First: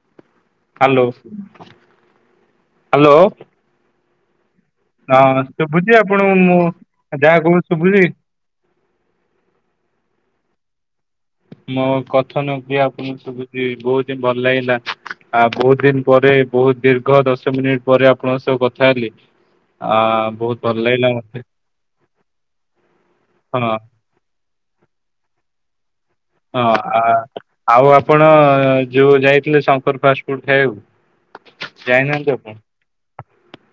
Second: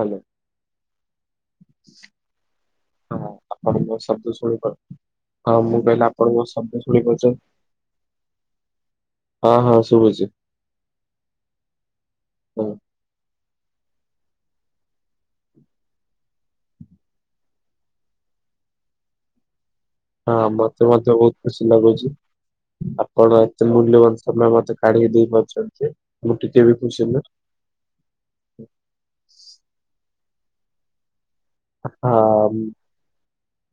Hello. Hello hello. ହଁ ଆପଣ ମୋ ଶବ୍ଦ ଶୁଣିପାରୁ ହଁ ମୁଁ କହିଲି ଆପଣ ଆପଣଙ୍କୁ ମୋ ମୁଁ ଶବ୍ଦ ଶୁଣି ପାରୁଚନ୍ତି? ଯାହା କହୁଛି ଶୁଭୁଛି ହଁ ହଁ ଶୁଭୁଚି। ମୋ କଥା ନୁହୁଁ କି ଆପଣଙ୍କୁ ଶୁବୁଚି ବୋହୁତ ହିଁ ଭଲ ଲାଗିଲା। ଆଉ ବୋହୁତ ଦିନ ପରେ ବୋହୁତ ଦୀର୍ଘ ଦଶ ମିନିଟ ପରେ ଆପଣଙ୍କ ସହ କଥା ହେଲି। ଆ ହଁ ବହୁତ ଭଲ ମତେ ଲାଗିଲା ମଧ୍ୟ ବୋହୁତ ମତେ ଖୁସିି ଲାଗୁଚି। ଆପଣ ହଁ ଏତେ ହଁ ମୂଲ୍ୟବାନ ସମୟ ମତେ କାଢିକି ଦେଇପାରୁଚନ୍ତି। ହଁ ଆ-ଆଉ ଆପଣ ଯୋଉ ଯାଇଥିଲେ ଶଙ୍କର ଫାଷ୍ଟ ଫୁଡ୍ ଖାଇବାକୁ ଯାଇନାହାନ୍ତି ହଁ ଆପଣ?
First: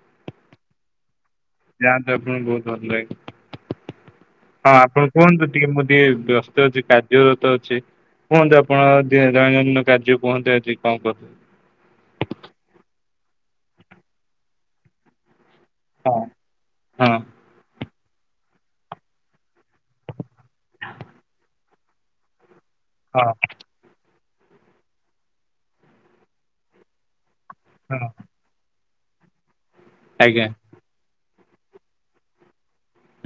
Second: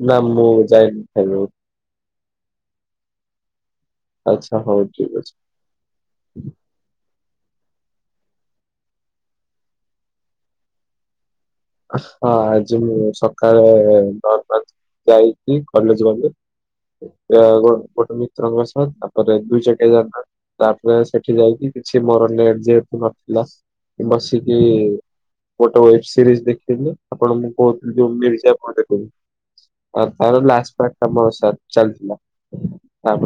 ନାଁ ମୁଁ ଯାଇନି ଖାଇବାକୁ। ଯାଆନ୍ତୁ ଆପଣ ବୋହୁତ ଭଲରେ। ଆଚ୍ଛା ହଁ ହଉ ଠିକ ଆପଣ ଅଛି କୁହନ୍ତୁ ଟିକେ ମୁଁ ଟିକେ ବ୍ୟସ୍ତ ଅଛି କା ର୍ଯ୍ୟରତ ଅଛି କୁହନ୍ତୁ ଆପଣ ଦୈନନ୍ଦିନ କାର୍ଯ୍ୟ କୁହନ୍ତୁ ଆଜି କଣ କରୁ ହଁ ଆଜି ମୁଁ ସକାଳେ [unintelligible] ଯାଇ ଇ କଲେଜ ହଁ ଗଲି ହଁ। [unintelligible] ଗୋଟେ ମିତ୍ରଙ୍କ ସହ ତାପରେ ଦୁଇ ଚକିଆ ଯାନ ତାପରେ ସେଠି ଯାଇକି କିଛି ମୋର ନେଟ ଯେ ଥିଲା ହଁ କି ବସିକି ଗୋଟେ ୱେବସିରିଜ୍ ଦେଖିଲି ଆପଣ ମୁ ହଁ [unintelligible] ତାର ଆଜ୍ଞା ଲାଷ୍ଟ ପାର୍ଟ ମୋର ସ ଚାଲିଥିଲା।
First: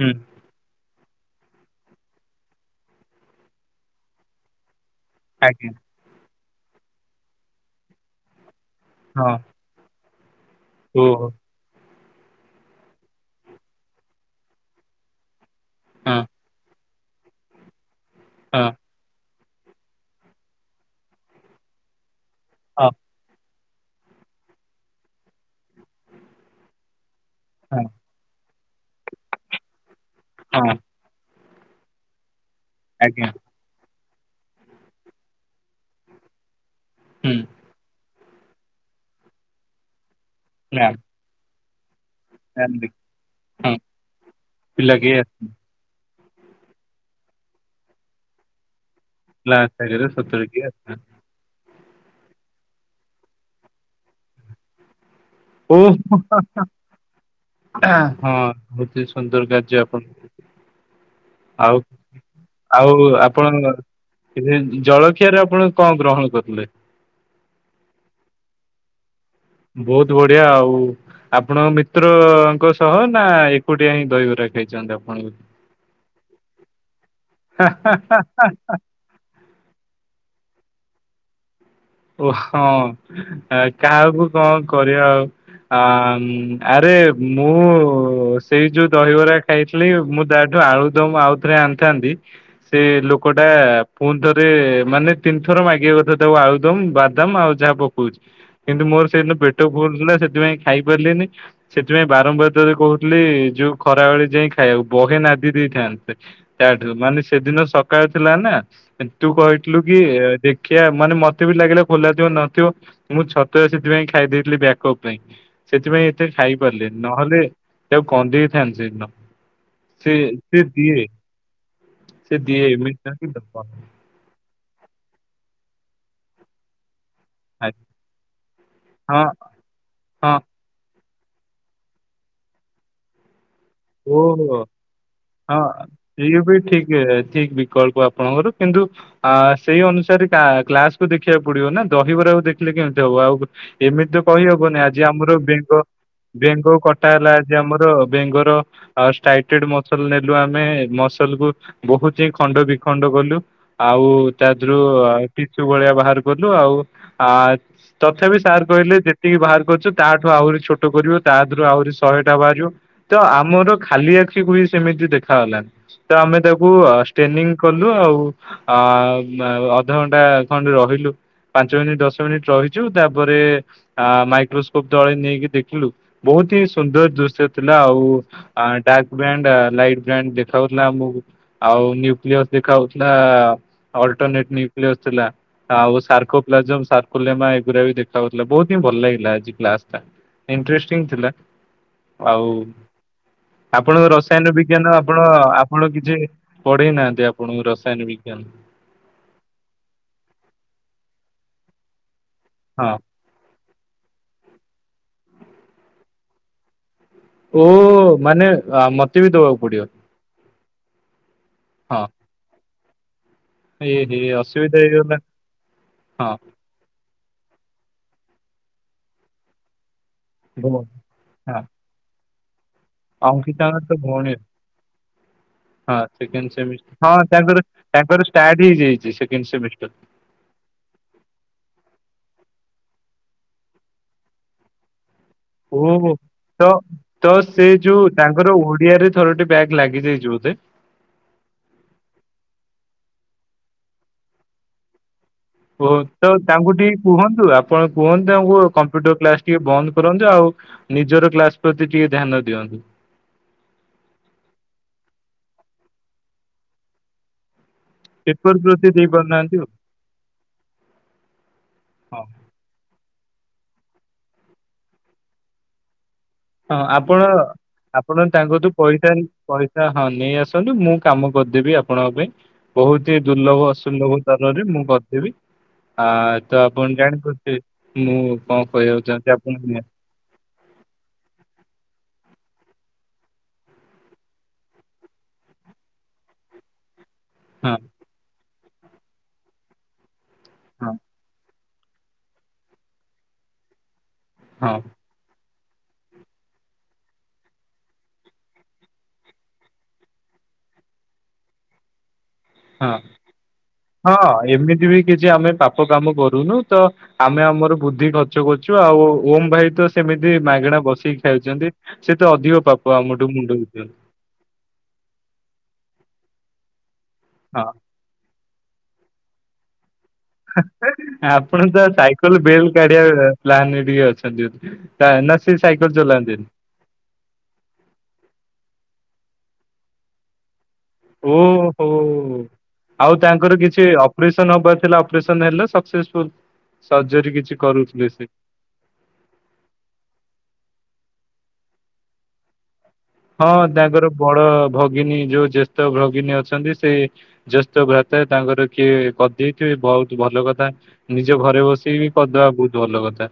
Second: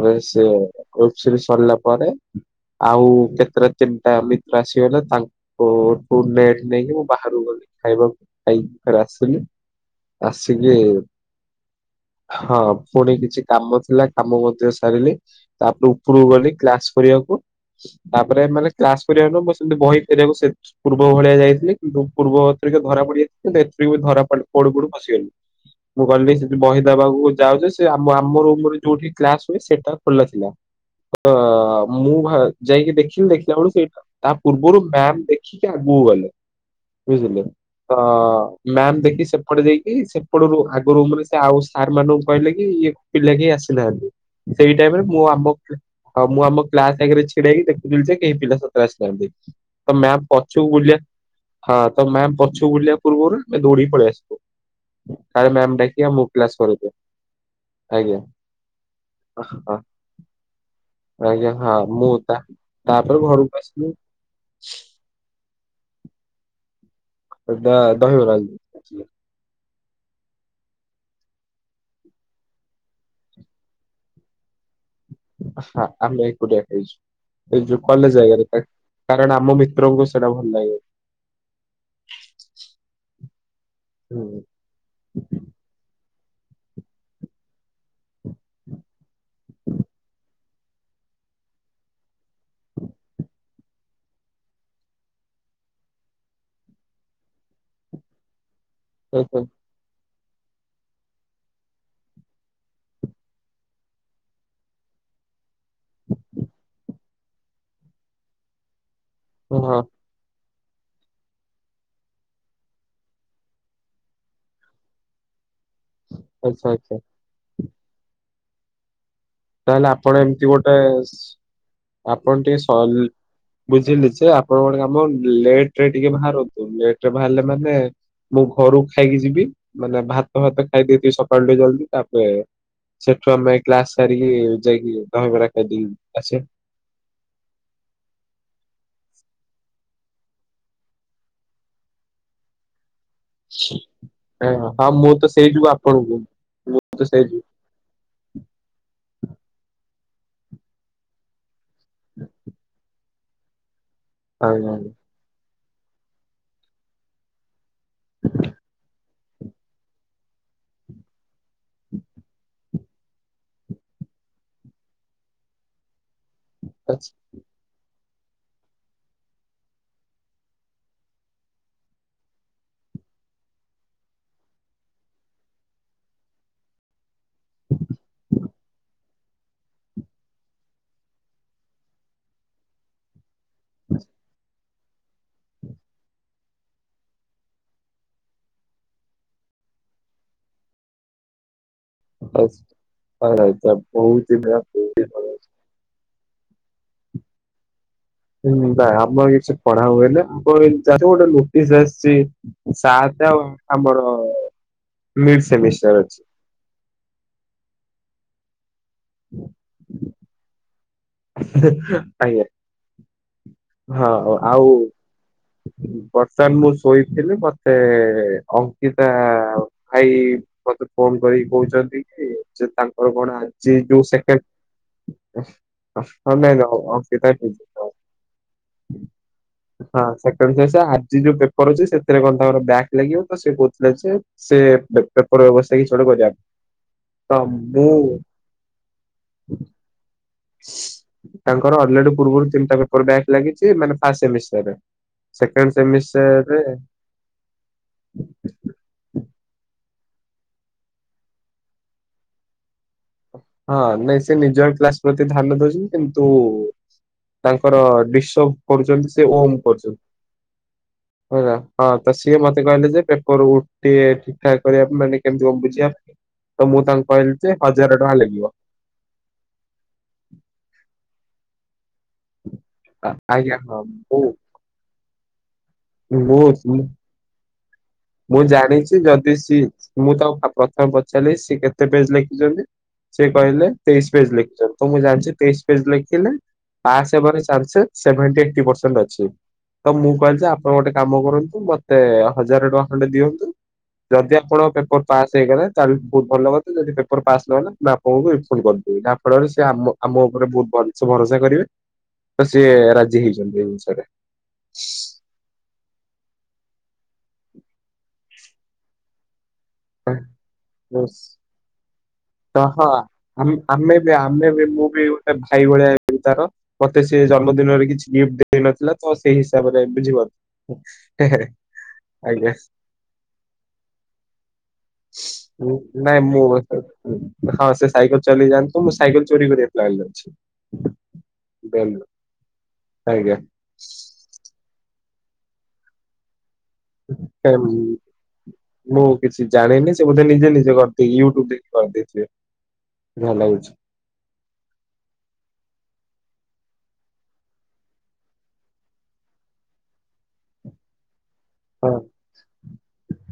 ହୁଁ ସେ ଆକଚ୍ୟୁଲି ସରିଲା ପରେ ଆଉ କେତେଟା ତିନିଟା ମିତ୍ର ଆସିଗଲେ। ଆଜ୍ଞା ତାଙ୍କଠୁ ନେଟ୍ ନେଇକି ମୁଁ ବାହାରକୁ ଗଲି ଖାଇବାକୁ ଖାଇକି ପରେ ହଁ ଆସିଲି ଆସିକି ଓ ହଁ ପୁଣି କିଛି କାମ ଥିଲା କାମ ମଧ୍ୟ ସାରିଲି। ତାପରେ ହଁ ଉପରକୁ ଗଲି କ୍ଲାସ କରିବାକୁ ତାପରେ ହଁ ମାନେ କ୍ଲାସ କରିବା ପାଇଁ ବ ବହି ଫେରେଇ ବାକୁ ସେ ପୂର୍ବ ଭଳିଆ ଯାଇଥିଲି କିନ୍ତୁ ପୂର୍ବ ଧରିକ ହଁ ଧରା ପଡିଯାଇ ନ୍ତ ଏଥିରେ ବି ଧରା ପୋଡୁ ପୋଡୁ ଖସିଗଲିୁ ମୁଁ କହିଲି ସେଠି ବହିଦବାକୁ ଯାଉଚି ହଁ ସେ ଆମ ଆମ ରୁମରେ ଯୋଉଠି କ୍ଲାସ ହୁଏ ସେଟା ଖୋଲା ଥିଲା ହଁ ତ ମୁଁ ଯାଇକି ଆଜ୍ଞା ଦେଖିଲି ଦେଖିଲା ବେଳୁ ସେଇଟା ତା ପୂର୍ବରୁ ମ୍ୟାମ ଦେଖିକି ଆଗକୁ ଗଲେ ହୁଁ ବୁଝିଲେ ତ ମ୍ୟାମ ଦେଖିକି ସେପଟେ ଦେଇକି ସେ ମ୍ୟାମ୍ ଆଗରୁ ଆଉ ସାର୍ ମାନଙ୍କୁ କହିଲେ କି ମ୍ୟାମ୍ ଇଏ ଦେଖ ପିଲା କେହି ହଁ ଆସିନାହାନ୍ତି ସେଇ ପିଲା ଟାଇମରେ କେହି ମୁଁ ଆସିନାହାନ୍ତି ଆମ ହଁ ମୁଁ ଆମ କ୍ଲାସ ଆଗ ଛିଡାକି ଦେଖୁଥିଲି ଯେ କେହି ପିଲା ସ ତ ଆସିନାହାନ୍ତି ପିଲା ତ ଆସିସାରିଲେ ମ୍ୟାମ୍ ସତରେ କେହି ପଛକୁ ବୁଲିଆ ଆସିନାହାନ୍ତି ହଁ ତ ମ୍ୟାମ ପଛକୁ ବୁଲିବା ପୂର୍ବରୁ ଆମେ ଦୌଡିକି ପଳେଇ ଆସିବୁ। କାଳେ ଓ ମ୍ୟାମ ଡାକି ଆମକୁ କ୍ଲାସ କରିିବେ? ହଁ ହେଛି ସୁନ୍ଦର ଗାଜିପଣ ଆଜ୍ଞା ହଁ ମୁଁ ତା ତାପରେ ଘରୁକୁ ଆସିଲି। ତେବେ ଜଳଖିଆରେ ଆପଣ କଣ ଗ୍ରହଣ କରଥିଲେ? ଦ-ଦହିବରା ଜ ବହୁତ ବଢିଆ ଆଉ ଆପଣଙ୍କ ମିତ୍ରଙ୍କ ସହ ନା ଏକୁଟିଆ ହିଁ ଦହିବରା ଖାଇଛନ୍ତି ହଁ ଆମେ ଏକୁଟିଆ ଖାଇଛୁ। ଏ ଯୋଉ କଲେଜ ଆପଣ? ଜାଗାରେ କାରଣ ଆମ ମିତ୍ରଙ୍କୁ ସେଇଟା ଭଲ ଲାଗେ। ଓହଁ କାହାକୁ ହୁଁ କଣ କରିବା ଆଉ ଆ ଆରେ ମୁଁ ସେଇ ଯୋଉ ଦହିବରା ଖାଇଥିଲି ମୁଁ ତାଠୁ ଆଳୁଦମ ଆଉ ରେ ଆଣିଥାନ୍ତି ସେ ଲୋକଟା ପୁଣି ଥରେ ମାନେ ତିନି ଥର ମାଗିବା କଥା ତାକୁ ଆଉ। ବାଦାମ ଆଉ ଯାହା ପକଉଛି କିନ୍ତୁ ମୋର ସେଇଦିନ ଆଚ୍ଛା ପେଟ ଭୁଲ ଥିଲା ସେ ସେଥିପାଇଁ ଖାଇ ପାରିଲିନି ସେଥିପାଇଁ ବାରମ୍ବାର ତର କହୁଥିଲି ଯୋଉ ଖରାବେଳେ ଯାଇ ଖାଇବାକୁ ବହେ ନା ଦେଇଥାନ୍ତେ ତାଠୁ ମାନେ ସେଦିନ ସକାଳ ଥିଲା ନା? ତୁ କହିଥିଲୁ ହଁ କି ଦେଖିବା ମାନେ ମତେ ତେ ବି ଲାଗିଲା ଖୋଲା ଥିବ ନଥିବ ମୁଁ ଛତୁଆ ସେଥିପାଇଁ ଖାଇ ଦେଇଥିଲି ବ୍ୟାକଅପ୍ ପାଇଁ। ସେଥିପାଇଁ ଏତେ ଖାଇ ଆଚ୍ଛା ଆଚ୍ଛା ପାରିଲିନି ନହେଲେ ତାକୁ କନ୍ଦେଇଥାନ୍ତି ସେଇଦିନ ତାହେଲେ ଆପଣ ଏମିତି ଗୋଟେ ଆପଣ ସେ ଟିକେ ଦିଏ ସ ଏମିତି ନୁହଁ କି ଦବନି ବୁଝିଲେ ଯେ ଆପଣଙ୍କ କାମ ଲେଟ [unintelligible] ବାହାରିଲେ ମାନେ ମୁଁ ଘରକୁ ଖାଇକି ହଁ ଯିବି ମାନେ ଭାତ ହଁ ଭାତ ଖାଇ ଦେଇଥିବି ସ ଜଲଦି ତାପରେ ସେଠୁ ଆମେ କ୍ଲାସ ସାରିକି ଓହୋ ଯାଇକି ଦହିବରା ହଁ ଖାଇଦେଇକି ଆସିବା। ଇଏ ବି ଠିକ ଠିକ ବିକଳ୍ପ ଆପଣଙ୍କର କିନ୍ତୁ ଆ ସେଇ ଅନୁସାରେ କା-କ୍ଲାସ କୁ ଦେଖିବାକୁ ପଡିବ ନା ଦହିବରାକୁ ଦେଖିଲେ କେମତି ହ ଆଉ ଏମିତି ତ ହଁ କହିହବନି ହଁ ଆଜି ମୁଁ ତ ଆମର ସେଇ ଯୋଗୁ ବେଙ୍ଗ ଆପଣଙ୍କୁ ବେଙ୍ଗ ମୁଁ ତ କଟା ସେଇ ହେଲା ଯୋଗୁ ଆଜି ଆମର ବେଙ୍ଗ ର ଟାଇଟେଡ ମସଲ ନେଲୁ ଆମେ ମସଲ କୁ ବହୁତ ହିଁ ଖଣ୍ଡ ବି ଖଣ୍ଡ କଲୁ ଆଉ ତା ଆଜ୍ଞା ଦେରୁ ଆଜ୍ଞା। ଟିଚୁ ଭଳିଆ ବାହାର କଲୁ ଆଉ ଆ ତଥାପି ସାର୍ କହିଲେ ଯେତିକି ବାହାର କରିୁଛ ତାଠୁ ଆହୁରି ଛୋଟ କରିବୁ ତା ଦେରୁ ଆହୁରି ଶହେଟା ବାହାରିବ ତ ଆମ ଆମର ଖାଲି ଆଖିକୁ ବି ସେମିତି ଦେଖାଗଲାନି ତ ଆମେ ତାକୁ ଷ୍ଟେନିଂ କଲୁ ଆଉ ଅ ଅଧଘଣ୍ଟା ଖଣ୍ଡେ ରହିଲୁ ପାଞ୍ଚ ମିନିଟ୍ ଦଶ ମିନିଟ ରହିଛୁ ତାପରେ ଆ ମାଇକ୍ରୋସ୍କୋପ ତଳେ ନେଇକି ଦେଖିଲୁ ବହୁତ ବହୁତହି ସୁନ୍ଦର ଦୃଶ୍ୟ ଥିଲା ଆଉ ଡାର୍କ ବ୍ୟାଣ୍ଡ ଲାଇଟ ବ୍ୟାଣ୍ଡ ଦେଖାଉଥିଲାକୁ ଆଉ ନିୟୁକ୍ଲୀୟସ ଦେଖାଉଥିଲା ଅଲଟରନେଟ୍ ନି ଥିଲା ଆଉ ସର୍କୋପ୍ଲାସ୍ମ ସର୍କୋଲେମା ଏଗୁରା ବି ଦେଖାଉଥିଲା ବହୁତ ହିଁ ଭଲ ଲାଗିଲା ଆଜି [unintelligible] ଇନ୍ଟ୍ରେଷ୍ଟିଙ୍ଗ ଥିଲା ଆଉ। ଆପଣଙ୍କ ବହୁତ ହି ରସାୟନ ବଢିଆ ବିଜ୍ଞାନ ବହୁତ ହି ଆପଣ ବଢିଆ। ଆପଣ କିଛି ପଢେଇ ନାହାନ୍ତି ଆପଣଙ୍କୁ ର ହୁଁ ଭାଇ ଆମର କିଛି ପଢା ହଏଲେ ଆମ ଗୋଟେ ନୋଟିସ ଆସିଛି ହଁ ସାତ ଆ ଆମର ମିଡ ସେମିଷ୍ଟାର୍ ଅଛି। ଓ ମାନେ ମତେ ବି ଦବାକୁ ପଡିବ । ଆଜ୍ଞା। ଏ ହଁ ହେ ଆଉ ଅସୁବିଧା ହେଇଗଲା ହଁ ବର୍ତମାନ ମୁଁ ଶୋଇ ଥିଲି ମତେ ଅଙ୍କିତା ଭାଇ ଭଉ- ମତେ ଫୋନ କରିକି ହଁ କହୁଛନ୍ତି କି--? ତାଙ୍କର କଣ ଆଜି ଅଙ୍କିତାଙ୍କର ତ ଯୋଉ ଭଉଣୀ ସେକେଣ୍ଡ ହଁ ଅ ସେକେଣ୍ଡ ଆମେ ନୁହ ସେମିଷ୍ଟର ହଁ ଅଙ୍କିତା କହିଚି। ତାଙ୍କର [unintelligible] ତାଙ୍କର ଷ୍ଟାର୍ଟ ହେଇଯାଇଛି ସେକେଣ୍ଡ ସେମିଷ୍ଟର। ହଁ ସେକେଣ୍ଡ୍ ସେମିଷ୍ଟର, ଆଜି ଯୋଉ ପେପର ଅଛି ସେଥିରେ କଣ ତାଙ୍କର ବ୍ୟାକ୍ ଲାଗିବ ତ, ସେ କହୁଥିଲା ଯେ ସେ ବା ଓହୋ, ତ ତ ସେ ଯୋଉ ତାଙ୍କର ଓଡିଆରେ ଥରଟି ବ୍ୟାଗ ଲାଗିଯାଇଚି ବ ତାଙ୍କର ଅଲରେଡି ପୂର୍ବରୁ ତିନିଟା ପେପର ବ୍ୟାଗ ଲାଗିଛି, ମାନେ ଫାର୍ଷ୍ଟ ସେମିଷ୍ଟରରେ। ଓହୋ, ତ ତାଙ୍କୁ ଟିକେ କୁହନ୍ତୁ, ଆପଣ କୁହନ୍ତୁ ତାଙ୍କୁ କମ୍ପ୍ୟୁଟର କ୍ଲାସ ଟିକେ ବନ୍ଦ କରନ୍ତୁ, ଆଉ ନିଜର କ୍ଲାସ ପ୍ରତି ଟିକେ ଧ୍ୟାନ ଦିଅନ୍ତୁ। ହଁ, ନାଇଁ ସେ ନିଜର କ୍ଲାସ ପ୍ରତି ଧ୍ୟାନ ଦଉଛନ୍ତି, କିନ୍ତୁ ତା ଙ୍କର ଡିଶଭ ପେପର ପ୍ରତି ଦେଇ କରୁଛନ୍ତି ସେ ପାରୁନାହାନ୍ତି ଓମ ଆଉ। କରୁଛନ୍ତି। ହେଲା, ହଁ ତ ସିଏ ମତେ କହିଲେ ଯେ ପେ କରୁ, ଟିକେ ଠିକ ଠାକ କରିବା ପାଇଁ ମାନେ କେମିତି କଣ ବୁଝିବା ପାଇଁ। ତ ମୁଁ ତାଙ୍କୁ କହିଲି ଯେ ହଜାର ଟଙ୍କା ଲା ତାଙ୍କ ତୁ ପଇସା, ପଇସା ହଁ ନେଇ ଆସନ୍ତୁ ମୁଁ କାମ କରିଦେବି। ଆପଣଙ୍କ ପାଇଁ, ବହୁତ ଆ- ହି ଆଜ୍ଞା ଦୁର୍ଲଭ ହଁ ଅସୁଲଭ ସ୍ତରରେ ମୁଁ କରିଦେବି। ମୁଁ ହଁ ତ ମୁଁ ଆପଣ ଜାଣି ପାରୁଥିବେ। ମୁଁ ଜାଣିଛି ଯଦି ସି, ନିଅ। ମୁଁ ତାକୁ ପ୍ରଥମେ ପଚାରିଲି ସିଏ କେତେ ପେଜ ଲେଖିଛନ୍ତି? ସେ କହିଲେ ତେଇଶ ପେଜ ଲେଖିଛନ୍ତି, ତ ମୁଁ ଜାଣିଛି ତେଇଶ ପେଜ ଲେଖିଲେ ପାସ୍ ହେବାର ହଁ ଚାନ୍ସେସ ସେଭେଣ୍ଟି ଏଇଟି ପର୍ଷେଣ୍ଟ ଅଛି, ତ ମୁଁ କହିଲ ଯେ -ଆପଣ ଗୋଟେ ହଁ କାମ କରନ୍ତୁ ମ ମତେ ହଜାର ଟଙ୍କା ଖଣ୍ଡେ ଦିଅନ୍ତୁ, ଯଦି ଆପଣଙ୍କ ହଁ ପେପର ପାସ୍ ହେଇଗଲା ତାହେଲେ ବହୁତ ଭଲ କଥା, ଯଦି ପେପର ପାସ୍ ନହେଲା, ମୁଁ ଆପଣଙ୍କୁ ରିଫଣ୍ଡ କରିଦବି, ଯାହା ଫଳରେ ସେ ଆମ ଆମ ଉପରେ ବହୁତ ଭଲ ସେ ଭରସା କରିବେ। ତ ସିଏ ହଁ, ରାଜି ହେଇଛନ୍ତି ଏ ଜିନିଷରେ। ହଁ, ଏମିତି ବି କିଛି ଆମେ ପାପ କାମ କରୁନୁ। ତ ଆମେ ଆମର ବୁଦ୍ଧି ଖର୍ଚ୍ଚ କରୁଛୁ, ଆଉ ଓମ ଭାଇ ତ ସେମିତି ମାଗଣା ବସେଇକି ଖାଉଛନ୍ତି, ସେ ତ ଅଧିକ ପାପ ଆମଠୁ ଆମ ମୁଣ୍ଡଉଛନ୍ତି। ଆମେ ବି ଆମେ ବି ମୁଁ ବି ଏ ଭାଇ ଭଳିଆ ହେବି ତାର, ମତେ ସେ ହଁ ଜନ୍ମଦିନରେ କିଛି ଗିଫ୍ଟ ଦେଇନଥିଲା, ତ ସେଇ ହିସାବରେ ବୁଝିପାରୁଛ। ହେ ହେ ଆପଣ ତ ସାଇକେଲ ଆଜ୍ଞା ବେଲ କାଢିବା ପ୍ଲାନରେ ଟିକେ ଅଛନ୍ତି ବଧେ। ନାଇଁ, ମୁଁ ହଁ ସେ ସାଇକେଲ ଚଲେଇ ଯାଆନ୍ତି ତମୁଁ ସାଇକେଲ ଚୋରି କରିବା ପ୍ଲାନ୍ ରେ ଅଛି। ଓହୋ, ବେଲ ଆଉ ଆଜ୍ଞା। ତାଙ୍କର କିଛି ଅପରେସନ ହବାର ଥିଲା? ଅପରେଶନ ହେଲା ସକ୍ସେସଫୁଲ। ସର୍ଜରୀ କିଛି କରୁଥିଲେ ସେ ମୁଁ କିଛି ଜାଣିନି, ସେ ବୋଧେ ନିଜେ ନିଜେ କ ୟୁଟ୍ୟୁବ ଦେଖି କରିଦେଇଥିବେ। ଯାହା ହଁ ଲାଗୁଛି। ତାଙ୍କର ବଡ ଭଗିନୀ, ଯୋଉ ଜ୍ୟେଷ୍ଠ ଭଗୀ ନି ଅଛନ୍ତି, ସେ ଜେଷ୍ଠ ଭ୍ରାତା ତାଙ୍କର କିଏ କରିଦେଇଥିବେ, ବହୁତ ଭଲ କଥା ନି ନିଜ ଘରେ ହଁ ବସିକି ବି କରିଦବା ବହୁତ ଭଲ କଥା,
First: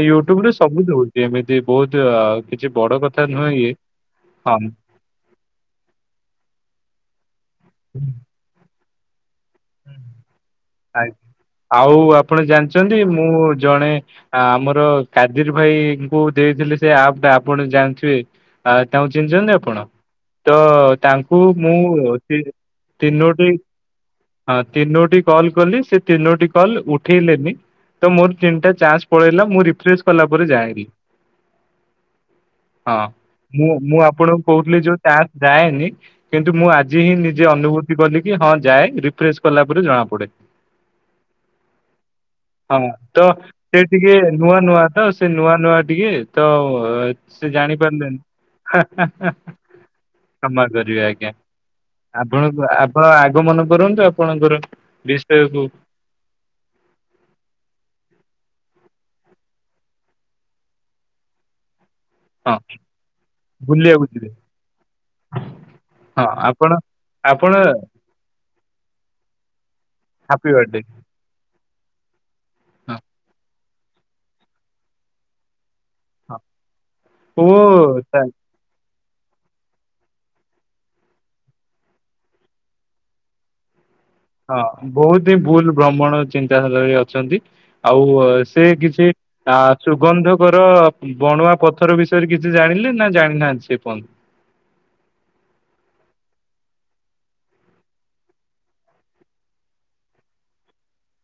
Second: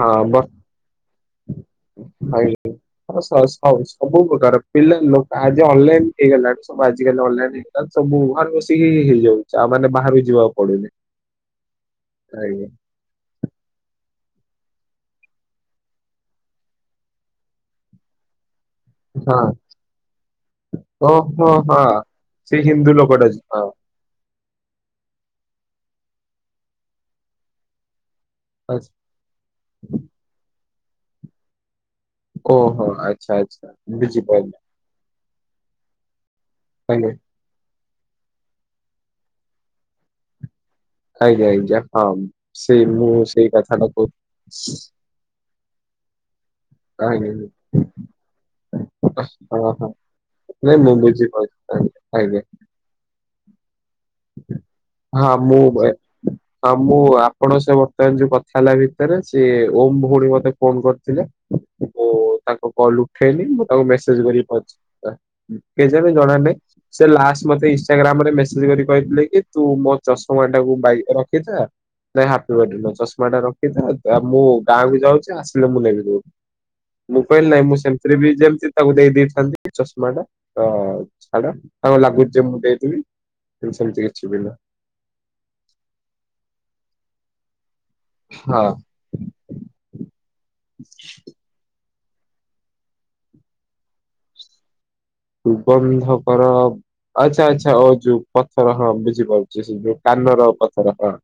ହଁ ବ ୟୁଟ୍ୟୁବ ରେ ସବୁ ଦଉ ଏମିତି ବହୁତ ଆଜ୍ଞା। କିଛି ବଡ ହଁ କଥା ସ ନୁହେଁ ସ ଇଏ। ସବୁ ପ୍ରକାର ହଁ। ପିଲା, ଲୋକ ଆଜି ଅନଲାଇନ ହେଇଗଲାଣି, ସବୁ ଆଜିକାଲି ଅନଲାଇନ ହେଇଗଲା, ସବୁ ଘରେ ବ କି ହେଇଯାଉ ଆଜ୍ଞା, ଆଉ ଆପଣ ଆଜ୍ଞା। ଜାଣିଛନ୍ତି ମୁଁ ଜଣେ ଆମର କାଜିର ଭାଇଙ୍କୁ ଦେଇଥିଲେ ସେ ଆପ୍ ଟା, ଆପଣ ଜାଣିଥିବେ। ଆଉ ତାଙ୍କୁ ଚିହ୍ନିଛନ୍ତି ହଁ ଆପଣ? ତ ତାଙ୍କୁ ଓହୋ ହଁ ହଁ ମୁଁ ତି ସେ ହିନ୍ଦୁ ଲୋକଟା ଯ- ତିନୋଟି ହଁ ହଁ ତିନୋଟି କଲ କଲି ସେ ତିନୋଟି କଲ ଉଠେଇଲେନି। ତ ମୋର ତିନିଟା ଆଚ୍ଛା। ଚାନ୍ସ ପଳେଇଲା ମୁଁ ରିଫ୍ରେସ କଲା ପରେ ଯାଇଲି। ଓହୋ ହଁ ଆଚ୍ଛା ଆଚ୍ଛା ମୁଁ ମୁଁ ଆପଣଙ୍କୁ ବୁଝିପାରିଲି କହୁଥିଲି ଯୋଉ ଟାର ଯାଏନି କିନ୍ତୁ ମୁଁ ଆଜି ଆଜ୍ଞା ହିଁ ନିଜେ ଅନୁଭୂତି କଲି କି ହଁ ଯାଏ। ପ୍ରେସ୍ କଲା ପରେ ଜଣା ପଡେ। ଆଜ୍ଞା ଆଜ୍ଞା ହଁ ହଁ ସେଇ ମୁଁ ତ ସେଇ ସେ କଥାଟା ଟିକେ ନୂଆ କହୁଥିଲି। ନୂଆ ତ ସେ ନୂଆ ନୁଆ ଟିକେ ତ ଆଜ୍ଞା ସେ ଜାଣିପାରିଲେନି। ହଁ ହଁ କ୍ଷମା ନାଇଁ ମୁଁ କରିବେ ଆଜ୍ଞା, ବୁଝିପାରୁଛି ଆଜ୍ଞା ଆପଣ ଆଜ୍ଞା ଆପଣ ଆଗ ମନ କରନ୍ତୁ। ଆପଣଙ୍କର ହଁ ମୁଁ ବିଷୟକୁ ହଁ ମୁଁ ଆପଣ ସେ ବର୍ତ୍ତମାନ ଯୋଉ କଥା ହେଲା ବି ସେ ଓମ ଭଉଣୀ ମତେ ଫୋନ୍ କରିଥିଲେ। ହ [inaudible] ମୁଁ ତାଙ୍କ କଲ ଉଠେଇନି ମୁଁ ତାଙ୍କୁ ମେସେଜ କରିକି କହୁଛି। ନିଜକୁ ହଁ ଜଣା ନାହିଁ ଆପଣ ସେ ଲା ଆପଣ ମତେ ଇନଷ୍ଟାଗ୍ରାମ ରେ ମେସେଜ୍ କରି କହିଥିଲେ କି? ତୁ ମୋ ଚଷମା ହାପି ବାର୍ଥଡେ। ଟାକୁ ବାଇ ରଖିଥା ନାଇଁ ହାପି ବାଥ ଡେ ନୁହେଁ ହଁ ଚଷମା ଟା ର ମୁଁ ଗାଁକୁୁ ଯାଉଛି ଆସିଲେ ମୁଁ ନେଇବି। ହଁ ମୋବାଇଲ ଓ ନାଇଁ ମୁଁ ସେମିତିରେ ବି ତା- ଯେମତି ତାକୁ ଦେଇ ଦେଇଥାନ୍ତି ଚଷମା ଟା ତ ଛାଡ କଣ ଲାଗୁଛି? ଯେ ମୁଁ ଦେଇଥିଲି କିନ୍ତୁ ସେମିତି କି ହଁ ବହୁତ ହିଁ ଭୁଲ ଭ୍ରମଣ ଚିନ୍ତାଧାରରେ ଅଛନ୍ତି। ଆଉ ସେ ହଁ କିଛି ଆ ସୁଗନ୍ଧକର ବଣୁଆ ପଥର ବି। କିଛି ଜାଣିଲେ ନା ଜାଣିନାହାନ୍ତି ସେପନନ୍ତ। ରୁବନ୍ଧ କର। ଆଛା ଆଚ୍ଛା ଓ ଯୋଉ ପଥର ହଁ ବୁଝିପାରୁଛିସେ ଯୋଉ କାନର ପଥର ହଁ।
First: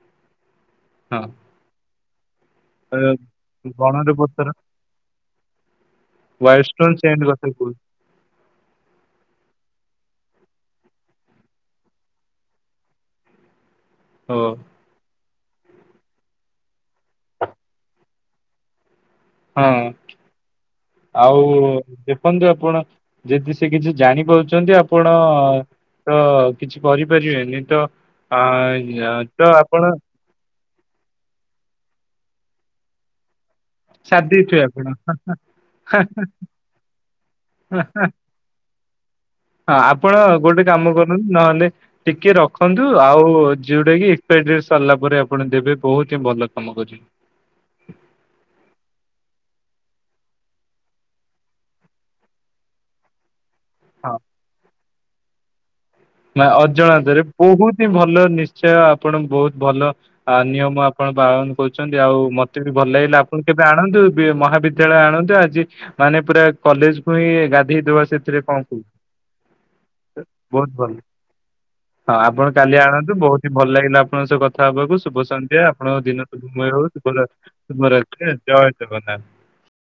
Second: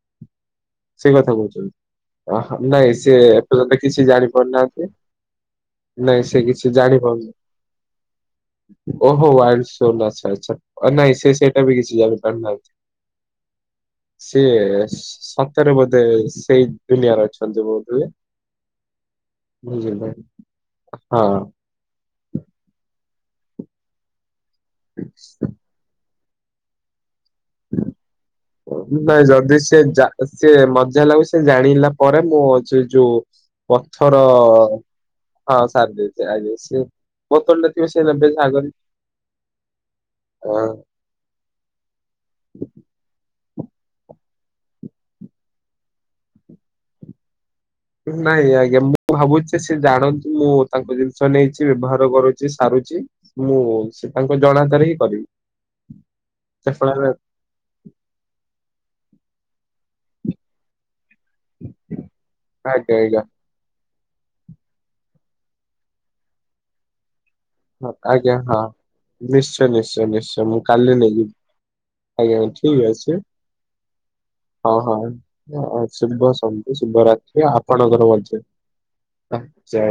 ହ ସେଇ କଥା କହୁଛନ୍ତି। ନାଇଁ ଅ, ସେ ଏପର୍ଯ୍ୟନ୍ତ କିଛି ବଣରେ ଜାଣି ପଥର ପାରୁନାହାନ୍ତି। ନାଇଁ ସେ କିଛି ୱାଇଷ୍ଟୋନ ସେଣ୍ଡ ଜାଣିପାରୁନି। କଥା କହୁଛି। ଓହୋ ୱାଇଲ ଷ୍ଟୋନ ଆଛା ଆଛା ନାଇଁ ସେ ସେଇଟା ବି କିଛି ଜାଣିପାରୁନାହାନ୍ତି। [inaudible] ସିଏ ସତରେ ବୋଧେ ସେଇ ଦୁନିଆରେ ଅଛନ୍ତି ବୋଧ ହଏ। ହଁ, ଆଉ, ହଁ। ଦେଖନ୍ତୁ ଆପଣ ଯଦି ସେ କିଛି ଜାଣିପାରୁଚନ୍ତି ଆପଣ ତ କିଛି କରି ପାରିବେନି ତ, ଆ ଆଇ ତ ଆପଣ ଯାହା ଲୁ ସେ ଜାଣିଲା ପରେ ମୁଁ ଯୋ ଶରିଦେଇଥିବେ ଆପଣ ହଁ ହଁ ସାରି ହଁ ଦେଇଛି ହଁ ହଁ। ଆଜ୍ଞା ସେ ବୋତଲ ଟା ହଁ ଥିବ ସେ ନେବେ ଆଗରେ ହଁ, ଆପଣ ଆ ଗୋଟେ କାମ କରନ୍ତୁ ନହେଲେ ଟିକେ ରଖନ୍ତୁ ଆଉ ଯୋଉଟା କି ଏକ୍ପପାରେ ଡେଟ ସରିଲା ପରେ ଆପଣ ଦେବେ ବହୁତ ହିଁ ଭଲ କାମ କରିବ। [inaudible] ନାଇଁ ଆଜ୍ଞା ମୁଁ ଭାବୁଛି ସେ ଜାଣନ୍ତିୁ। ମୁଁ ତାଙ୍କ ଜିନିଷ ନେଇଛି ବ୍ୟବହାର କରୁଛି ସାରୁ ଚି ମୁଁ ସେ ହଁ। ତାଙ୍କ ଜଣାତରେ ହିଁ କରିବି। ନା ସେ ଫଳରେ ଅଜଣତରେ ବହୁତ ହିଁ ଭଲ ନିଶ୍ଚୟ ଆପଣଙ୍କୁ ବହୁତ ଭଲ ନିୟମ ଆପଣ ପାଳନ କରୁଛନ୍ତି। ଆଉ ମତେ ଆଜ୍ଞା ବି ଭଲ ଲାଗିଲା ଆଜ୍ଞା ଆପଣ କେବେ ଆଣନ୍ତୁ। ମହାବିଦ୍ୟାଳୟ ଆଣନ୍ତୁ ଆଜି ମାନେ ପୁରା କଲେଜକୁ ହିଁ। ଗାଧେଇ ହଁ ଦବା ଆଜ୍ଞା ସେଥିରେ ହଁ କଣ କହୁଚୁ ନିଶ୍ଚୟ ନିଶ୍ଚୟ ନିଶ୍ଚୟ ମୁଁ ବହୁତ ଭଲ। କାଲି ନେଵି। ହଁ ଆପଣ କାଲି ଆଣନ୍ତୁ ବହୁତ ହିଁ ଭଲ ଲାଗିଲା ଆପଣଙ୍କ ସହ କଥା ହଁ ହଁ। ହବାକୁ ଶୁଭ ସନ୍ଧ୍ୟା ହଁ ଆପଣଙ୍କ ଦିନ ଶୁଭ ସନ୍ଧ୍ୟା ଭଲରହୁ। ଶୁଭରାତ୍ରି ର ଆପଣଙ୍କର ଅ ମଧ୍ୟ ଜୟ ବନା [unintelligible] ଜୟ